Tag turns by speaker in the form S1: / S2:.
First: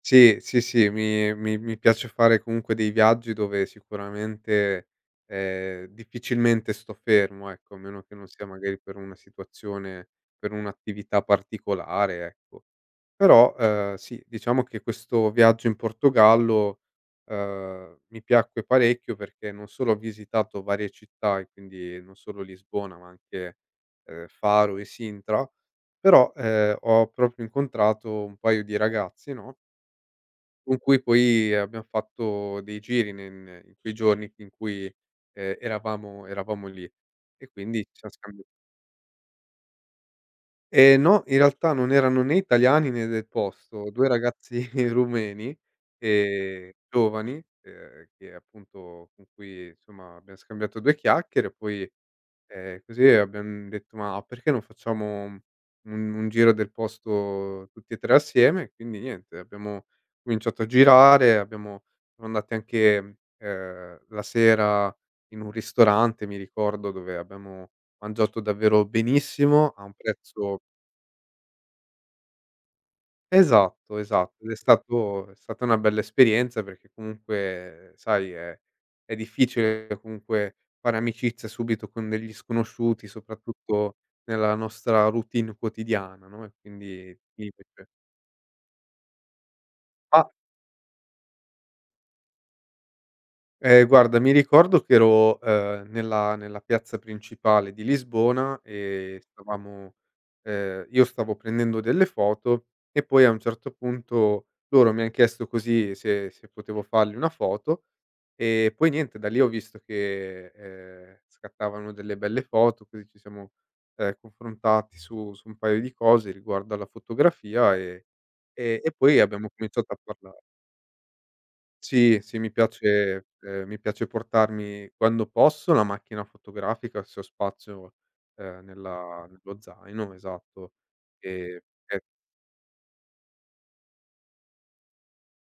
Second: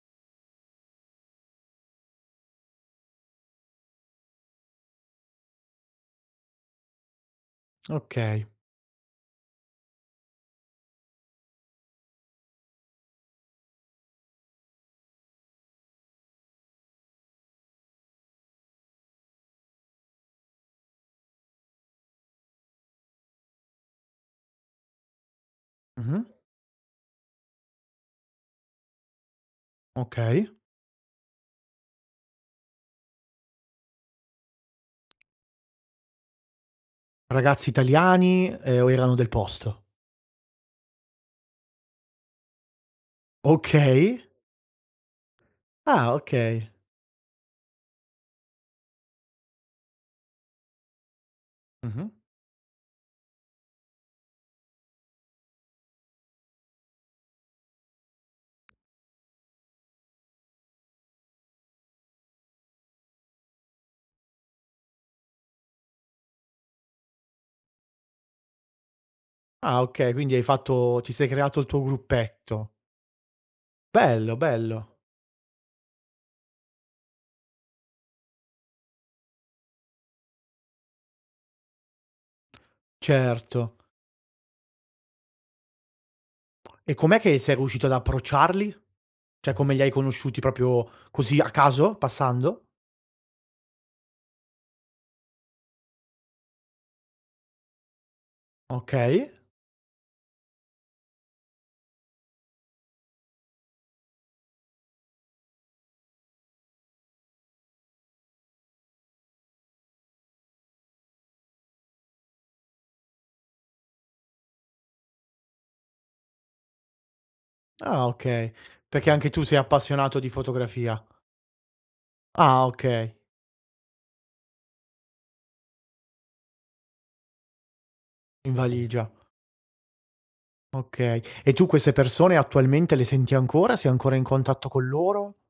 S1: Sì, sì, sì, mi mi mi piace fare comunque dei viaggi dove sicuramente, ehm, difficilmente sto fermo, ecco, a meno che non
S2: Okay.
S1: sia magari per una situazione, per un'attività particolare ecco. Però, uhm, sì, diciamo che questo viaggio in Portogallo, uhm, mi piacque parecchio perché non solo ho visitato varie città, e quindi non solo Lisbona, ma anche, uhm, Faro e Sintra,
S2: Mh-mh.
S1: però, ehm, ho proprio incontrato un paio di ragazzi, no
S2: Okay.
S1: con cui poi abbiam fatto dei giri ne ne in quei giorni in cui, ehm, eravamo eravamo lì. E
S2: Ragazzi
S1: quindi, ci siam scambia
S2: italiani, ehm, o erano del posto?
S1: Ehm, no. In realtà non erano né italiani né del posto, 2
S2: Okay.
S1: ragazzi rumeni,
S2: Ah, okay.
S1: ehm, giovani, ehm, che appunto, con cui insomma abbiam scambiato 2 chiacchiere e poi,
S2: Mh-mh.
S1: ehm, così abbiam detto: "Ma perché non facciamo u un giro del posto tutti e 3 assieme?". E quindi niente, abbiamo cominciato a girare, abbiamo siamo andati anche, ehm, la sera in un ristorante, mi ricordo, dove abbiamo mangiato davvero benissimo,
S2: Ah
S1: a un
S2: okay, quindi hai
S1: prezzo
S2: fatto ti sei creato il tuo gruppetto.
S1: Esatto,
S2: Bello,
S1: esatto. Ed è
S2: bello.
S1: stato è stata na bella esperienza perché comunque sai è è difficile comunque fare amicizia subito con degli sconosciuti,
S2: Certo.
S1: soprattutto nella nostra routine quotidiana, no e
S2: E
S1: quindi,
S2: com'è che
S1: mi
S2: sei riuscito
S1: fece
S2: ad approcciarli? Cioè come li hai
S1: A
S2: conosciuti? Proprio così, a caso, passando?
S1: Ehm, guarda, mi ricordo che ero, uhm, nella nella piazza principale di Lisbona e
S2: Okay.
S1: stavamo uhm, io stavo prendendo delle foto e poi a un certo punto loro mi han chiesto così se se potevo fargli una foto. Ehm, poi niente, da lì ho visto che, ehm, scattavano delle belle foto, così ci siamo, ehm, confrontati su su un paio di cose riguardo alla fotografia e
S2: Ah okay,
S1: e e
S2: perché
S1: poi
S2: anche tu
S1: abbiamo
S2: sei
S1: cominciato a
S2: appassionato di
S1: parlare.
S2: fotografia.
S1: Sì, sì, mi
S2: Ah, okay.
S1: piace ehm, mi piace portarmi, quando posso, la macchina fotografica se ho spazio,
S2: In
S1: uhm,
S2: valigia.
S1: nella nello zaino, esatto.
S2: Okay, e
S1: Ehm,
S2: tu queste
S1: e
S2: persone attualmente le senti ancora? Sei ancora in contatto con loro?